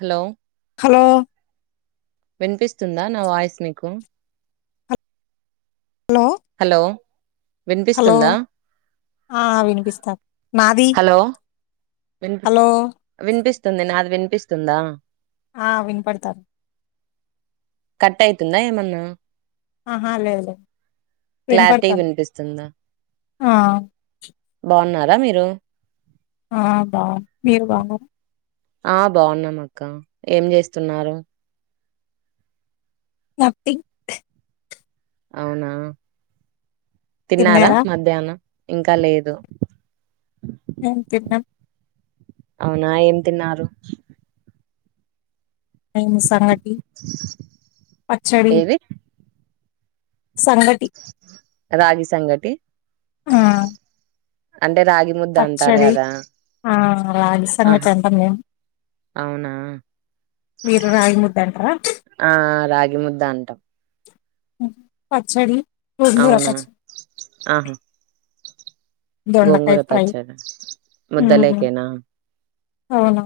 hello hello వినిపిస్తుందా నా voice మీకు హలో హలో హలో వినిపిస్తుందా ఆ వినిపిస్తోంది నాది హలో హలో విస్తుంది నాది వినిపిస్తుందా ఆ వినపడతాంది కట్ అయితుందా ఏమన్నా ఆహా లేదు లేదు క్లారిటీ వినపడుతాంది వినిపిస్తుందా ఆ బాగున్నారా మీరు ఆ బా మీరు బాగునర ఆ బాగున్నాం అక్క ఏం చేస్తున్నారు నథింగ్ అవునా తిన్నారా మధ్యానం ఇంకా లేదు మేము తిన్నాం అవునా ఏం తిన్నారు మేము సంగటి పచ్చడి ఏది సంగటి రాగి సంగటి ఆ అ పచ్చడి ఆ రాగిసంగటి ఆహా అంటం మేము అవునా మీరు రాగి ముద్దంటార ఆ రాగి ముద్ద అంటాం పచ్చడి గోంగూర అవునా పచ్చడి ఆహా దొండకాయ గోంగూర ఫ్రై పచ్చడి ముద్దలేకేనా అవును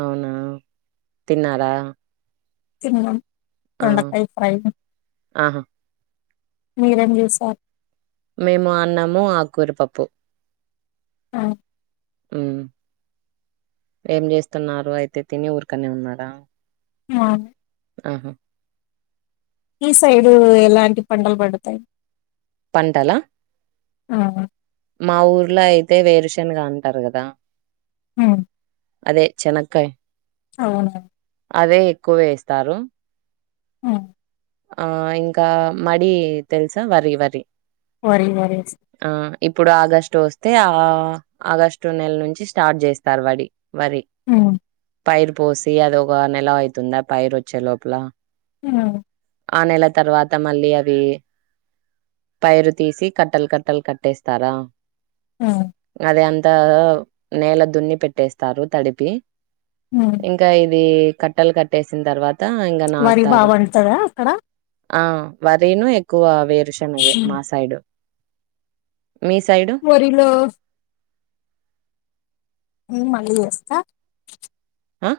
అవునా తిన్నారా తిన్నాం ఆ దొండకాయ ఫ్రై ఆహా మీరేం జేసార్ మేము అన్నము ఆకూరపప్పు ఆ ఉ ఏం చేస్తున్నారు అయితే తిని ఊరికనే ఉన్నారా ఆ ఆహా ఈ సైడు ఎలాంటి పంటలు పడుతాయి పంటలా ఆ హ మా ఊర్లో అయితే వేరుశన్గా అంటారు కదా హ అదే చెనకాయ అవునా అదే ఎక్కువ వేస్తారు ఆ ఆ ఇంకా మడి తెలుసా వరి వరి వరి వరి ఆ ఇప్పుడు ఆగస్టు వస్తే ఆ ఆగస్టు నెల నుంచి స్టార్ట్ చేస్తారు వడి వరి ఉమ్ పైరు పోసి అదొ ఒక నెల అయితుందా పైరు వచ్చే లోపల హ ఆ నెల తర్వాత మళ్ళీ అది పైరు తీసి కట్టలు కట్టలు కట్టేస్తారా ఉమ్ అదే అం త నేల దున్ని పెట్టేస్తారు తడిపి ఉమ్ ఇంకా ఇది కట్టలు కట్టేసిన తర్వా వరి బా వండుతద అక్కడ ఆ వరీను ఎక్కువ వే వేరుశనగే మాసైడు వరిలో మళ్ళీ చేస్తా అ